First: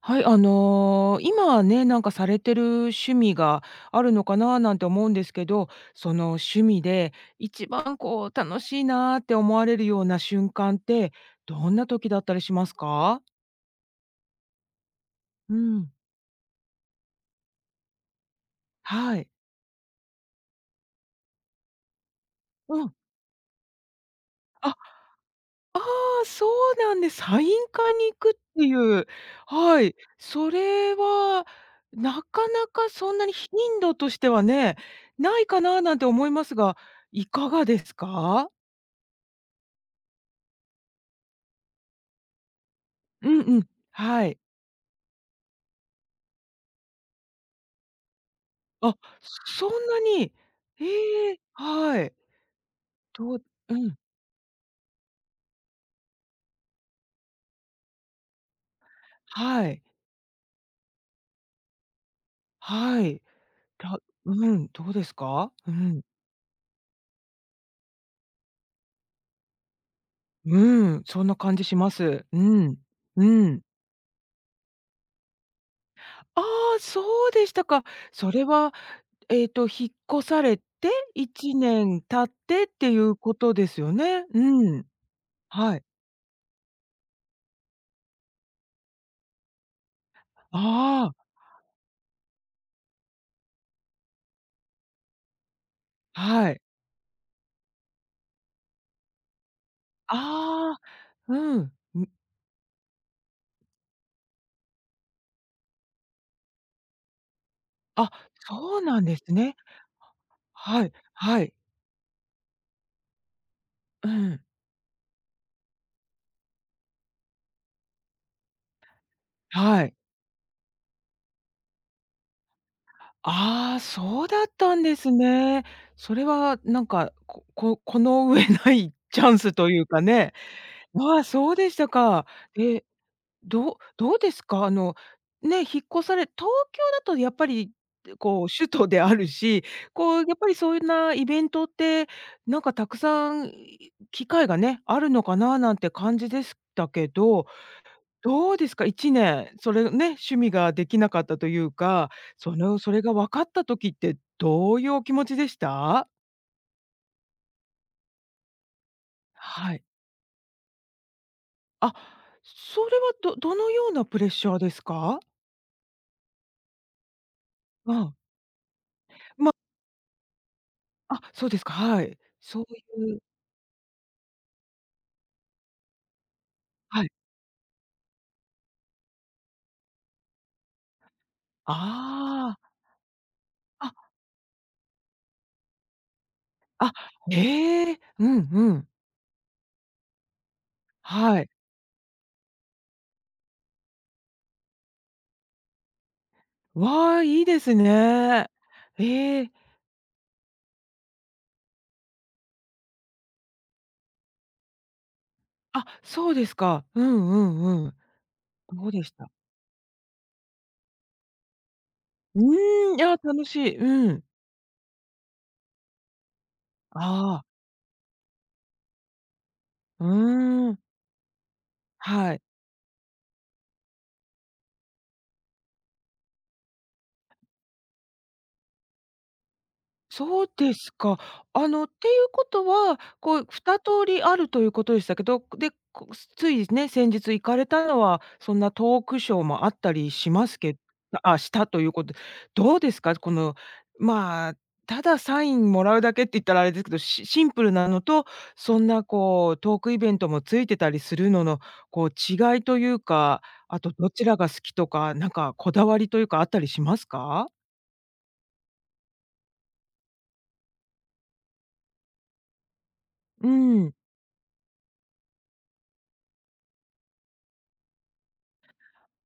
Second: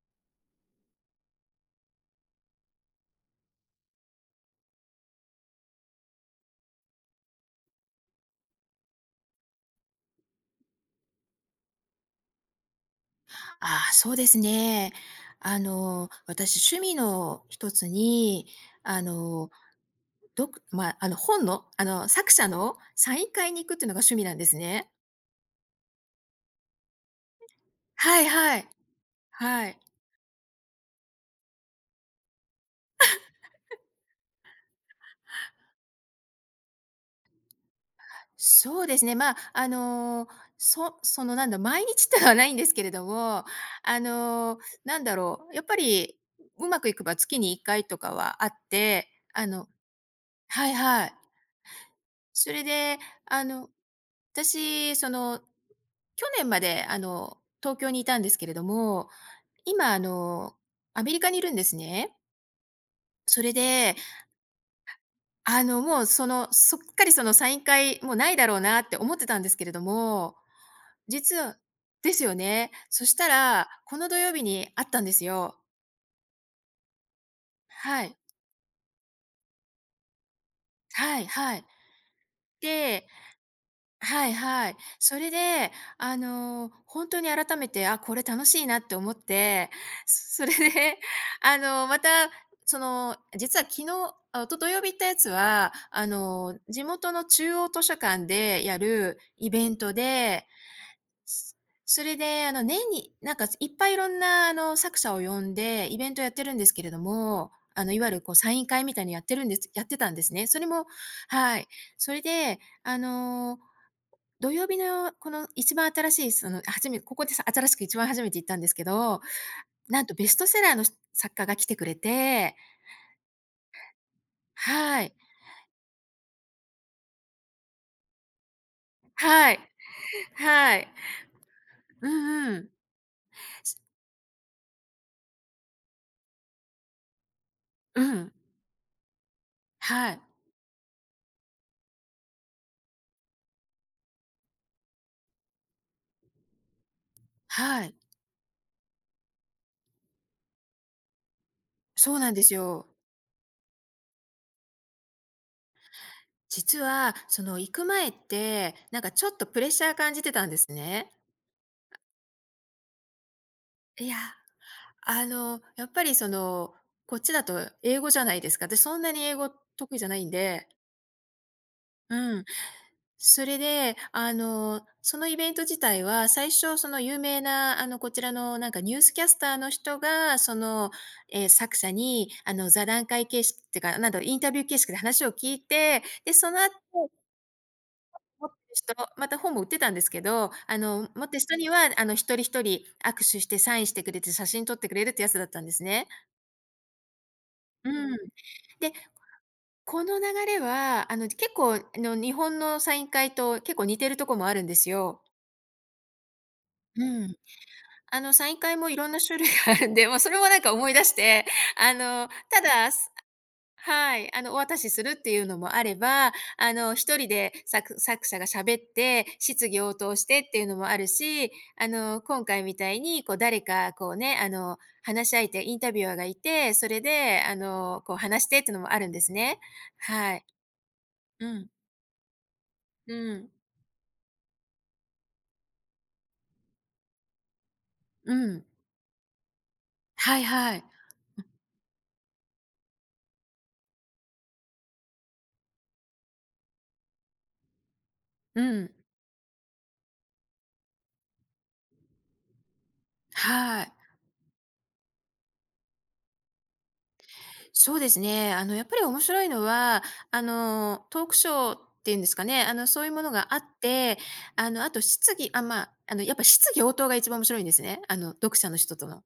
はい、今ね、なんかされてる趣味があるのかななんて思うんですけど、その趣味で一番こう楽しいなーって思われるような瞬間って、どんな時だったりしますか？ああ、そうですね。うん。私、趣味の一つに、あはい。の、どくまあ、あの、本の、作者のうん。サイン会に行くっていうのが趣味なんですあね。あ、そうなんでサイン会に行はいくっはてい。いう、はい。はい、それはなかなかそんなに頻度としてはね、ないかななんて思いますが、いかがですか？そうですね。まあ、あの、そその、なんだ、毎日ってのはないんですけれどうんも、うん、あはい。の、なんだろう、やっぱりうまくいけば月に1回とかはあっあ、て、あのそんなに。はいはい。ええ、はい。それで、どうあの、うん、私、去年まで、東京にいたんですけれども、はい、今、アメリカにいるんですね。はい。それで、だうん、どうですか？うもん、う、そっかりそのサイン会、もうないだろうなって思ってたんですけれども、うん、そん実なは感じしまですす。ようね。ん、そしうたん。ら、この土曜日にあったんですよ。ああ、そうでしたか。はい。それは、引っ越されてはい1はい。年経ってっていで、うことですよね？はいうはい。ん、それで、はい。ほんに改めて、あ、これ楽しいなって思って、それで、ああ、また、実は昨日あ、と土曜日行ったやつは、はい。地元の中央図書館でやるイベントで、ああ、うん、ん、それで、年になんか、いっぱいいろんな、作者を呼んでイベントやってるんですけれども、いわあ、ゆるこうサインそう会みなたんいにですね。やってたんですね。それもはい、はい、はい。それで、うん、土曜日のこの一番新しいここでさ新しく一番初めて行ったんですけど、はい。なんとベストセラーの作家が来てくれて、ああ、そうだったんではすい、ね。それはなんか、この上ないチャンはスい、というかね。はい。ああ、そうでしたうか。んうん。え、どうですか？ね、引っ越され東京だとやっぱり、うん。こう首都であるし、はこい、うやっぱりそういうなイベントって、なんかたくさん、機会がね、あるのかななんて感じでしたけど、はい。どうですか？1年、それね、趣味ができなかったというか、そうなんでそすの、よ。それが分かった時ってどういうお気持ちでした？実はその行く前って、なんかちょっとプレッはい。シャー感じてたんですね。あ、それはどのようないや、プレッシャーですか？やっぱりこっちだとう英語ん。じゃないですか。私そんなに英語得意じゃないんで。あ、そうですか、はい。うんそういうそれで、そのイベント自体は、最初、そのはい。有名な、こちらのなんかニュースキャスターの人が、作者に、ああ、座談会形式っていうか、あ、なんだろう、インタビュー形式で話を聞いて、で、そのあ、後、ええ、う持んってうるん。人、また本も売ってたんですけど、持ってるはい。人には、一人一人握手してサインしてくれて、写真撮ってくれるってやつだったんですね。わあ、いいですうん。ね。で、ええ、この流れは、結構、日本のサイン会と結構似てるとこもあるんですよ。あ、そうですか。ううんん。うんうん。サイン会どもういでろしんなた？種類があるんで、もうそれもなんか思い出して、うただ、ーん、いや、楽しい。うはん。い、お渡しするっていうのもあれば、一人あであ。作者が喋って、質疑応う答してっていうーのん、もあるし、はい。今回みたいに、こう、誰かこうね、話し相手、インタビュアーがいて、それで、こう、話してっていうのもあるんですね。はい。そうですか。うん。っていうことは、うこう2ん。通りあるということでしたけど、で、こついね、先日行かれたのは、うそんん。なトークショーもあったりしはいますはけい。あ、したということで、どうですか？この、まあ、ただサインもらうだけって言ったらあれですけど、シンプルなのと、うそんん。なこうトークイベントもついてたりするのの、こう違いというか、あはとい。どちらが好きとか、なんかこだわりというかあったりしますか？そうですね。やっぱり面白いのは、トークショーっていうんですかね、そういうものうがあっん。て、あの、あと質疑、あ、まあ、あの、やっぱ質疑応答が一番面白いんですね。読者の人との。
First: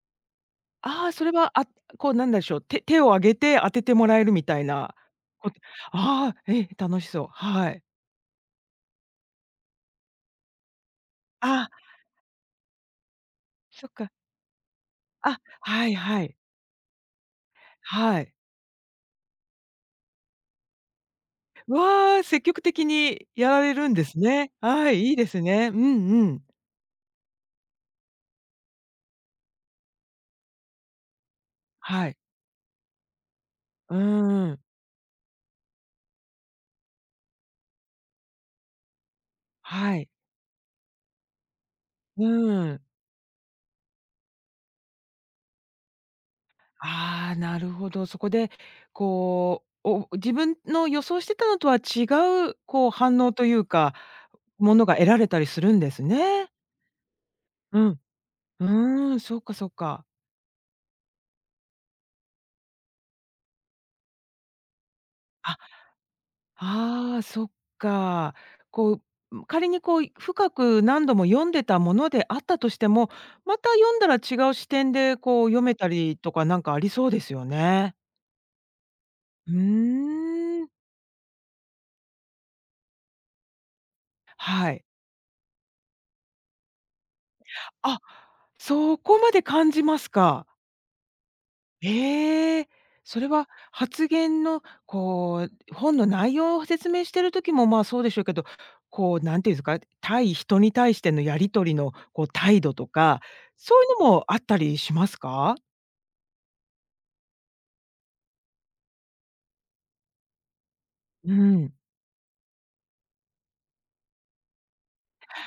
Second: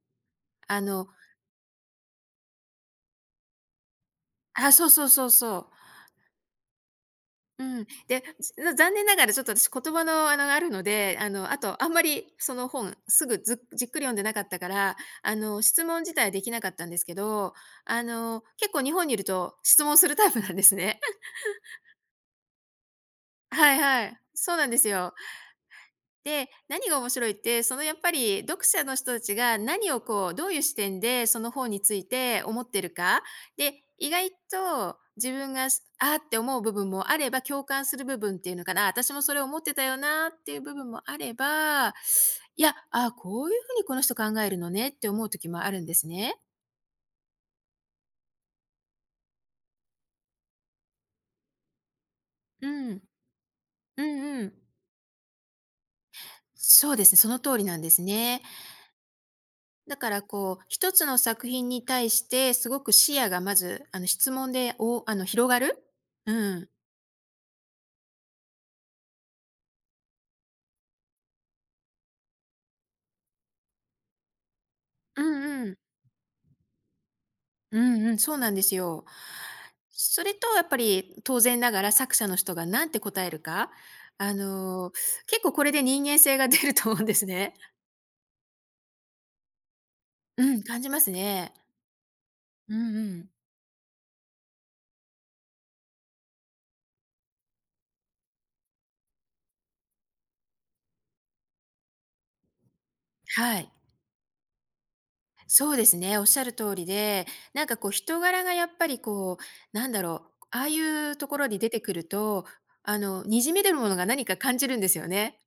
ああの、あ、それは、あ、こうなんでしょう、手を挙げて当ててもらえるみたいあ、そうな、そうそうこそう。ああ、え、楽しそう。うはい。ん。で、残念ながらちょっと私言葉の、あるので、ああとあんまりその本すぐずじっそっくり読か。んでなかったから、あ、質はい問自は体はい。できなかったんですけど、はい。結構日本にいると質問するタイプなんですね。わあ、積極的にやらはれいるんはですい。ね。そうなんですはい、よ。いいですね。うんうん。で、何が面白いって、そのやっぱり読者の人たちが何をこう、どういう視点でその本についはい。て思ってるか。で、う意外ーん。と自分が、ああって思う部分もあれば、共感する部分っていうのかな、私もそれ思ってたよはい。なっていう部分もあれば、ういーや、ん。ああ、こういうふうにこの人考えるのねって思う時もあるんですね。ああ、なるほど。そこで、こう、お自分の予想してたのとは違う、うこうん。反応というか、うんうん。ものが得られたりするんですね。そうですね、その通りなんうでん。すね。うーん、そっかそっだか。からこう、一つの作品に対してすごく視野がまず、質問で、おあの、広あ、がるうん。ああ、そっか。こう、仮にこう、深く何度も読んでたものであったとしても、また読んだら違う視点でうこう読んうめん。たりとかなんかありそうですようね。んうん、そうなんですよ。うそれとやーっん、ぱり当然ながら作者の人が何て答えるか、あはい。の、結構これで人間性が出ると思うんですね。あ、そこまで感じますうか。ん、感じますね。ええ、うんうそれん。は発言のこう、本の内容を説明してる時も、まあ、そうでしょうけど、こう、んていうんですか、対人に対してのやり取りのこう態度とか、はい。そういうのもあったりしますか？そうですね、おっしゃる通りで、なんかこう人柄がやっぱりこう、なんだろう、ああいうとうころに出ん。てくると、にじみ出るものが何か感じるんですよね。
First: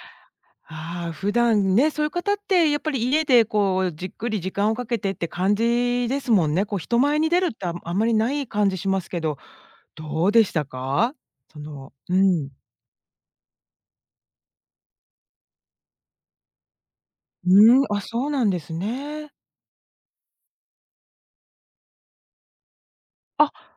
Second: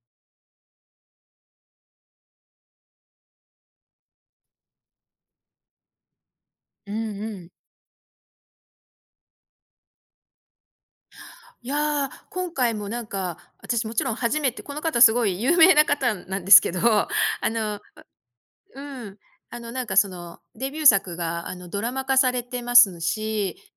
ああ、普段ね、そういう方ってやっぱり家でこうじっくり時間をかけてって感じですもんね。こうう人ん前にう出るん。ってああんまりない感じしますけど、どうでしたか？そいのやー、うん。今回もなんか、私もちろん初めて、この方すごい有名な方なんですけど、あのうん、あ、そうなんですうん、ね。なんかそのデビュー作がドラマ化されてますし、あ、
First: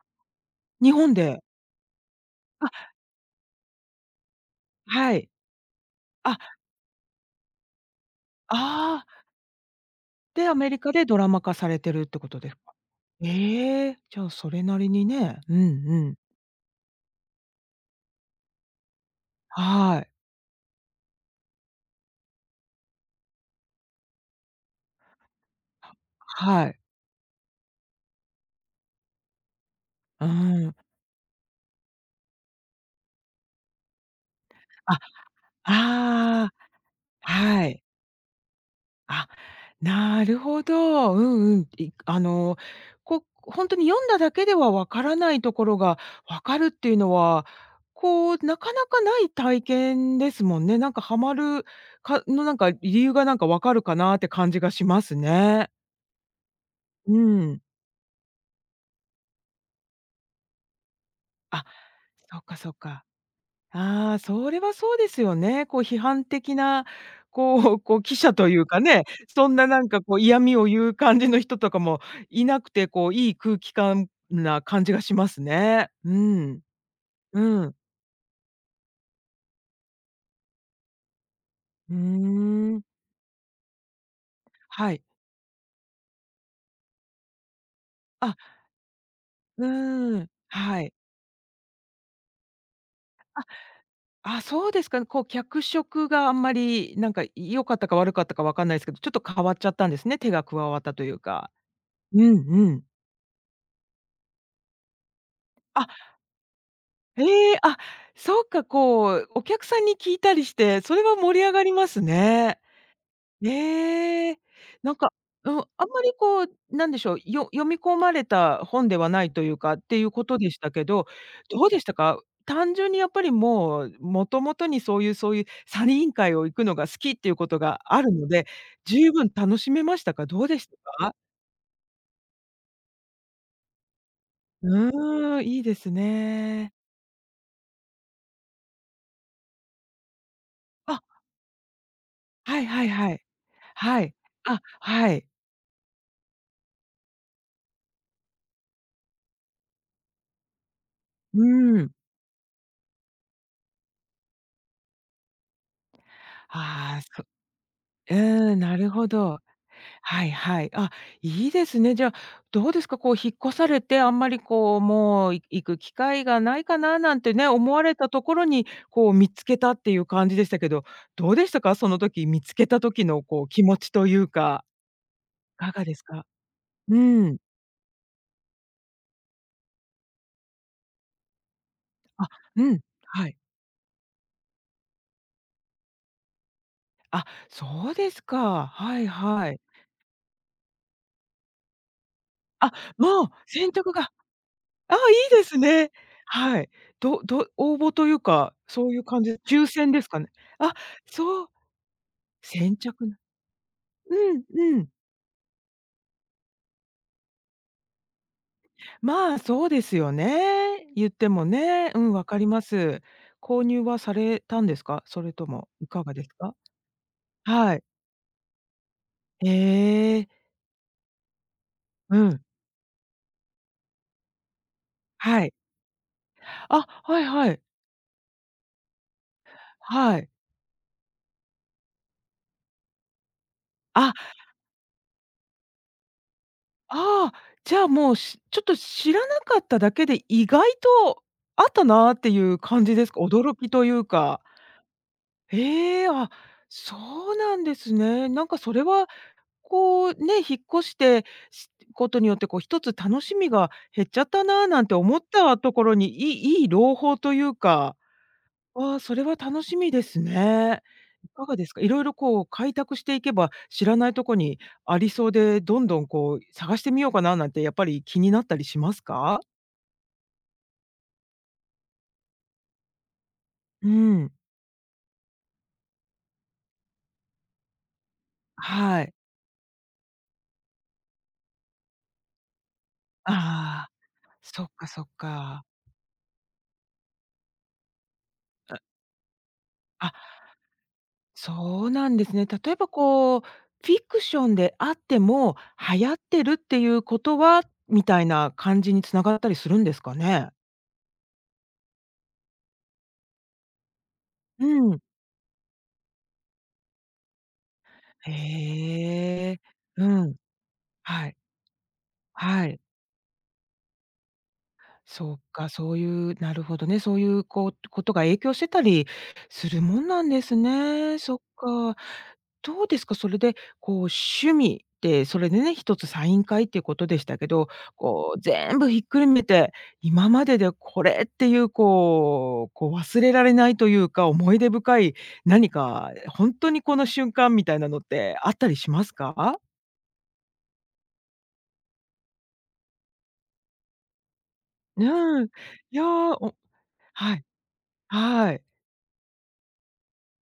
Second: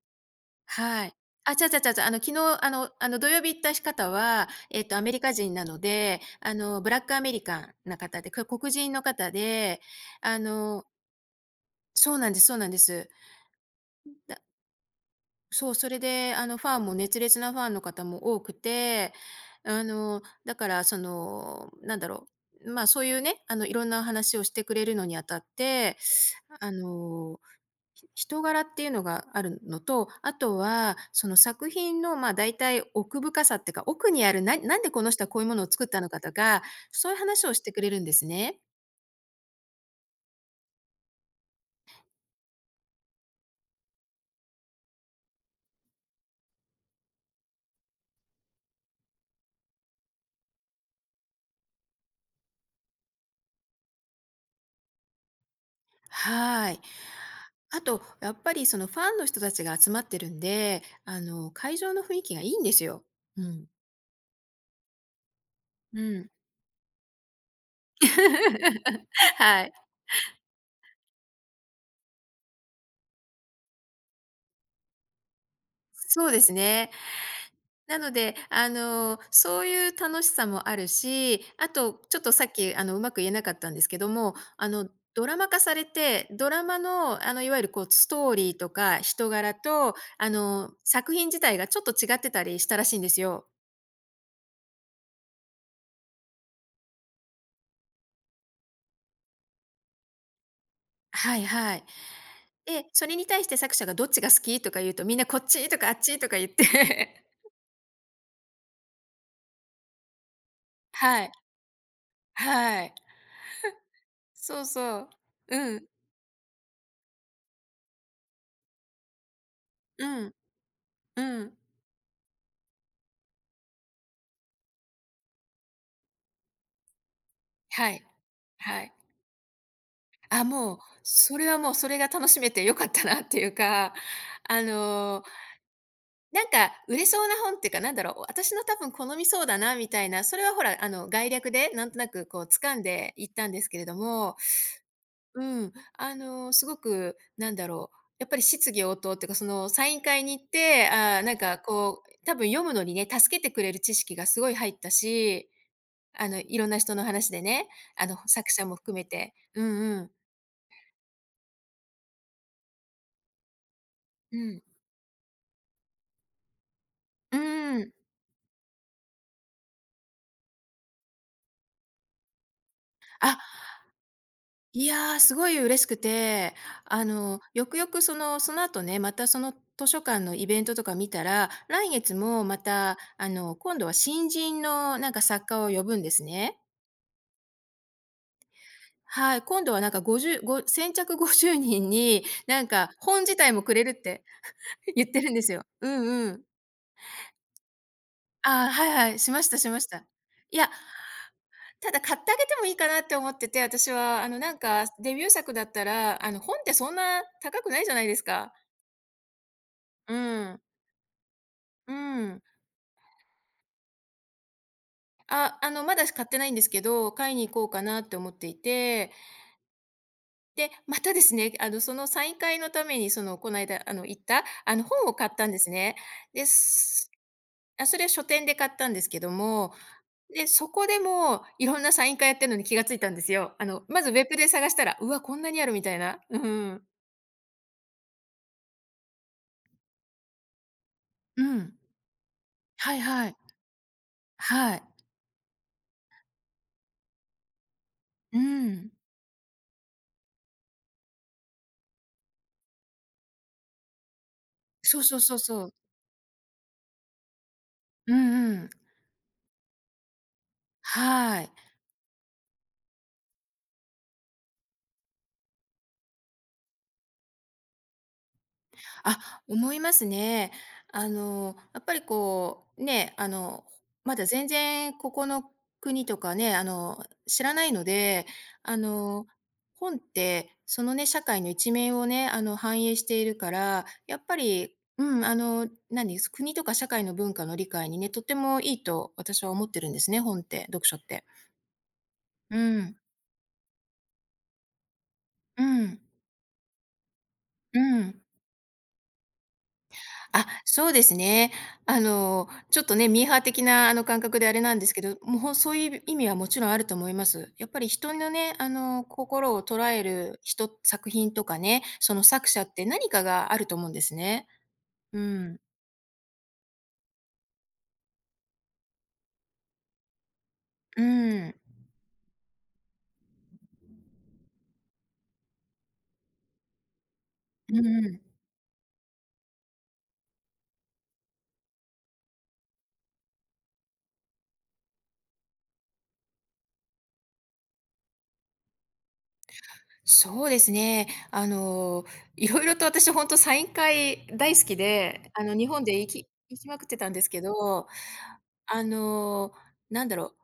日は本い。で？あ、ちゃうちゃうちゃう昨日、あ、土曜日行った方は、アメはリい。カ人なので、あ、ブラックアメリカンな方で、黒人のああ、方で、あで、アメリのカでドラマ化されてるっそうてこなんでとすでそすうなんか？です。ええ、じゃあ、だそれなりにね、うんうそう、それん。で、ファンも熱烈なファンの方も多くて、はい、だから、そういうね、いろんな話をしてくれるのにあたって、はあい。の人柄っていうのがあるのと、うあとーん。は、その作品の、大体奥深さっていうか、奥にある、なんであ、この人はこういうものを作ったのかとあか、そういうあ、話をしはてくい。れるんですね。あ、なるほど。うんうん。いこほんとに読んだだけでは分からないところが分かるっていうのは、こう、なかなかない体験ですもんね。なんかハマるかのなんか理由がなんか分かるかなって感じがしますね。はい。うん。あと、やっぱりそのファンの人たちが集まってるんで、あ、会場の雰囲気そがっいかいんそでっすよ。か。うん。ああ、それはそうですよね。こう批う判ん。的な、こうこう記者というかね、そんはない。なんかこう嫌味を言う感じの人とかもいなくて、こういい空気感な感じがしますね。うそうですん。ね。うん。なので、そういう楽しさもあるし、あと、うーちょっとさっき、ん。うまく言えなかったんですけども、はい。ドラマ化されて、ドラマの、いわゆるこう、ストーあ、リーとか人柄うと、ーん。はい。作品自体がちょっと違ってたりしたらしいんですよ。あ、そうですか。こう脚色があんまりなんか良かったか悪かったかわかんないですけど、ちょっと変わっちゃったんですね、手が加わったというはいか。はい。うんうん。で、それに対して作者がどっちが好きとか言うと、みんなこっちとあかあっちとか言って ええ、あ、そうか、こう、お客さんに聞いたりして、それははい。盛り上がりますね。はい。ええ、そうなんそう。か、うん、あうん。んまりこう、なんでしょう、よ読み込まれた本ではないというかっていううこん。とでしたけど、うん。どうでしたか？単純にやっぱりもう、もともとにそういうそういうサリ委員会を行くのが好きっていうことがはあい。るので、はい。十分楽しめましたか？どあ、うでしもたう、か？それはもう、それが楽しめて良かったなっていうか、あうの、ーん、いいですなんかね。売れそうな本っていうか、なんだろう、私の多分好みそうだなみたいな、それはほら、あ、概略でなんとなくこうはい掴んはいはでい。いったんですけれどはい。も、あ、はい。うん、すごくなんだろう、やっぱり質疑応答っていうか、そのサイン会に行って、あーなんうかん。こう、多分読むのにね、助けてくれる知識がすごい入ったし、いろんな人ああ、のそ話でね、作うん、者なもる含めほて。ど。うんうん。はいはい。あ、いいですね。じゃあ、どうですか、こう引っ越されて、あんまうりん。こう、もうい行く機会がないかななんてうね、思わん。れたところに、こう見つけたっていう感じでしたけど、どうでしたか？その時、見つけた時のあ、こう気持ちというか、いやー、すごいいか嬉がしでくすか？て、うん。よくよくその後ね、またその図書館のイベントとか見たら、来月あ、もまうん。た、はい。今度は新人のなんか作家を呼ぶんですね。あ、そうですか。はいはい、はい。今度は50ご先着50人に、あ、本もう、自体も選くれる択っがて ああ、い言ってるんいでですすよ。うね。んうん。はい。ど応募というか、ああ、はそういういはい、感しじでました抽しまし選でた。すかね。いや、あ、そう、ただ買ってあげてもいい先かなっ着てな思ってて、私うは、んうん。デビュー作だったら、本ってそんな高くないじゃないですか。まあ、そうですようん。ね。言ってもうね。うん、分かん。ります。購入はされたんですか？それとあ、もいまかだがで買っすてないんか？ですけど、買いに行こうはかい。なって思っていて、へえ。で、またですね、そのうサインん。会のために、こないだ、行った、本を買っはたんい。ですね。で、あ、すはいはい。あ、それは書店で買ったんですけども、はい。で、そこでもいろんなサイン会やってるのに気がついたんですよ。まずウあ、ェブで探したら、うわ、こんなにあるみたいな。うん。ああ、じゃあ、もう、しちょっと知らなかっただけで、意外とうあっん。たなっていう感はじいですか？はい。驚きというか。はい。ええ、あ、そうなんですね。うなんかそれん。は、こう、ね、引っ越して、しことによって、こう一つ楽しみが減っちゃったななんてそうそ思うっそうたそとう。ころに、いいいい朗報というか、うんうん。ああ、それは楽しみですね。いはかい。がですか？色々こう開拓していけば、知らないとこにありそうで、どんどんこう探してみようかななんてやっぱり気になったりしますあ、か？思いますね。やっぱりね、うまだん。全然ここの国とかね、知らないので、あはい。の、本ってね、社会の一面をね、反映しているから、ああ、やっぱそっり、かそっうん、か。何です、国とか社会の文化の理解にね、とてもいあ、いと私は思ってるんですあね、本って、読書って。そうなんですね。う例えばん、こう、フィクションであっても、うん、流行ってるっていうことは、うみん。たいな感じに繋がったりするんですかあ、ね？そうですね。ちょっとね、ミーハー的な感覚であれうなんですん。けど、もうそういう意味はもちろんあると思います。やっぱり人のね、へ心え。を捉えうん。る作は品い。とかね、その作者はっい。て何かがあると思うんですね。うそうん。か、そういう、なるほどね、そういうこうことが影響してたりするもんなんですうね。そっん。か。どうですか、それでこう趣味で、それでね、一つサイン会っていうことでしたけど、うんうん。こう全部ひっくるめて、今まででこれっていうこう、こう忘れられないというか、思い出深い何か、本当にこの瞬間みたいなのってあったりしますか？そうですね。いろいろと私本当サイン会大好きで、うん。い日本でや、行きお行きまくってたんですはけい、ど、はい。あの、なんだろう、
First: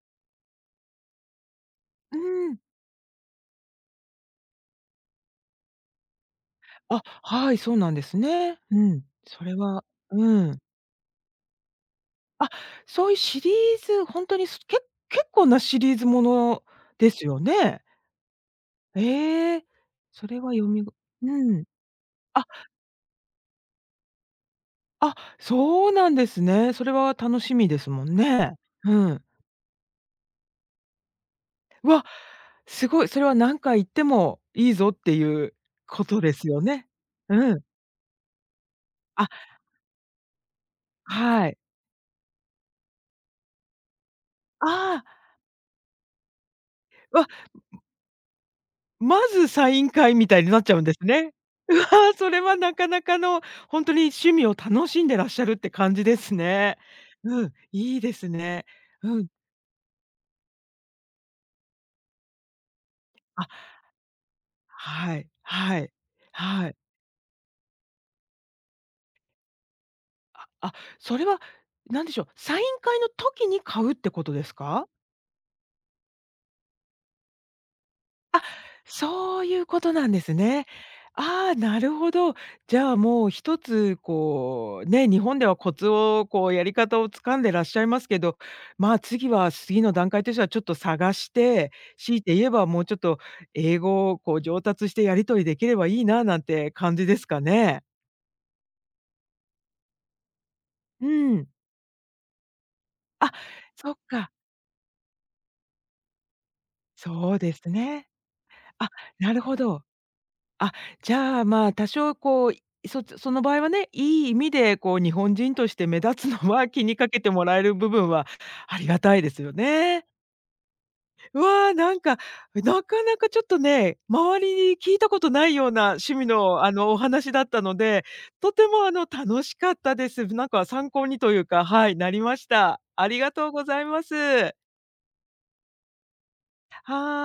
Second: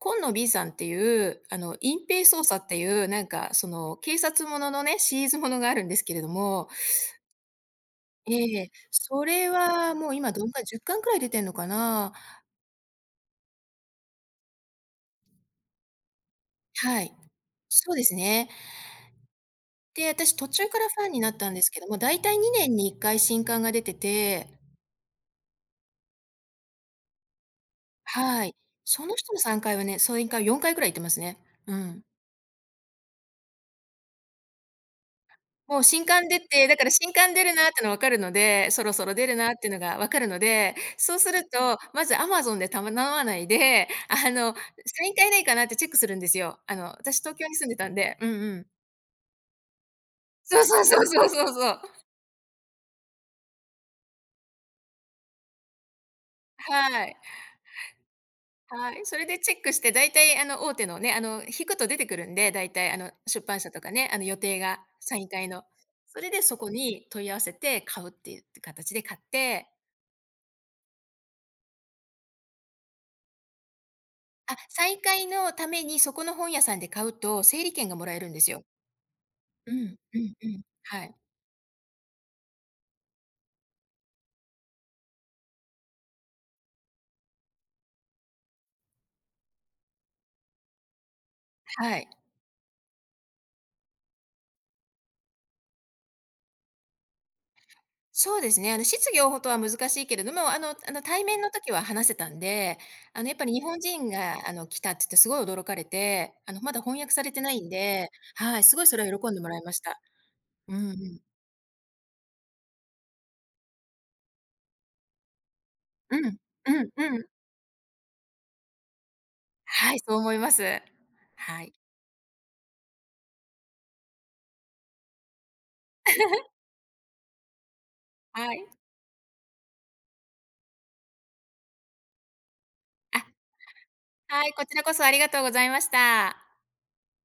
今野 B さんっていう、隠う蔽捜査ん。っていう、警察もののね、シリーズものがあるんですけれども、あ、はい、そうなんですえね。え、うん。そそれれははもう今うどんん。か10巻くらい出てんのかな。あ、そういうシリーズ、ほんとにすけ結構なシリーズものはでい。すよね。そうですね。ええ、で、そ私れ途は読中かみらごファンになうったんでん。すけども、だいたいあ、2年に1回新刊が出てて。あ、そうなんですね。それは楽しみですもんはね。い。そうのん。人の3回はね、そ3か4回ぐらい行ってますね。うん。わ、すごい、それは何回行ってもいいぞっていうもう新こと刊で出すよて、だかね。ら新刊出るうん。なっての分かるので、そろそろ出あ、るなっていうのが分かるので、そうするはい。と、まずアマゾンで頼まないで、ああ、3回ないかなってチェックするんですよ。私わ東京に住んでたんで。うんうん。まずサイン会みたいになそっうちゃそううんでそすうそうね。そうそうう。わ、それはなかなかの、ほんとに趣味を楽しんでらっしゃるって感じですね。はい。うん、いいですね。はい、そうれん。でチェックして、大体大手のね、引くと出てくるんで、大体出あ、版社とかね、予定が、はサインい、会の。はい、それでそはこい。に問い合わせて買うっていう形で買って、ああ、それは、なんでしょう、サイン会の時に買うってことであ、すサか？イン会のためにそこの本屋さんで買うと整理券がもらえるんであ、すよ。そういううことん、なんうでん、すうん。ね。はい、ああ、なるほど。じゃあ、もう一つこう、ね、日本ではコツをこうやり方を掴んでらっしゃいますけど、まあ、次は次の段階としてはちょっと探して、はい。強いて言えばもうちょっと英語をこう上達してやり取りできればいいななんて感じですかね。そうですね、質疑応答は難しいけれども、あのう対面ん。の時は話せたんで、あ、やっぱり日本そっ人か、が来たって言ってすごい驚かれて、まだ翻訳されそうてなでいすんね。で、はい、すごいあ、それは喜なんでるもほらいましど。た。あ、うんうじん。ゃあ、まあ、多少こう、いその場合はね、いい意味でこう日本人として目うん。立つのはう気んにかうけん。てもらえる部分はありがたいですよはい、ね。そう思います。うはい。わ、なんか、なかなかちょっとね、周りに聞いたことないような趣味の、お話だったので、はとい。てもあの、楽しかったです。なんか参考にというか、はい、なりました。ありあ、がとうございます。はい、はこちらこそありがとうございました。い。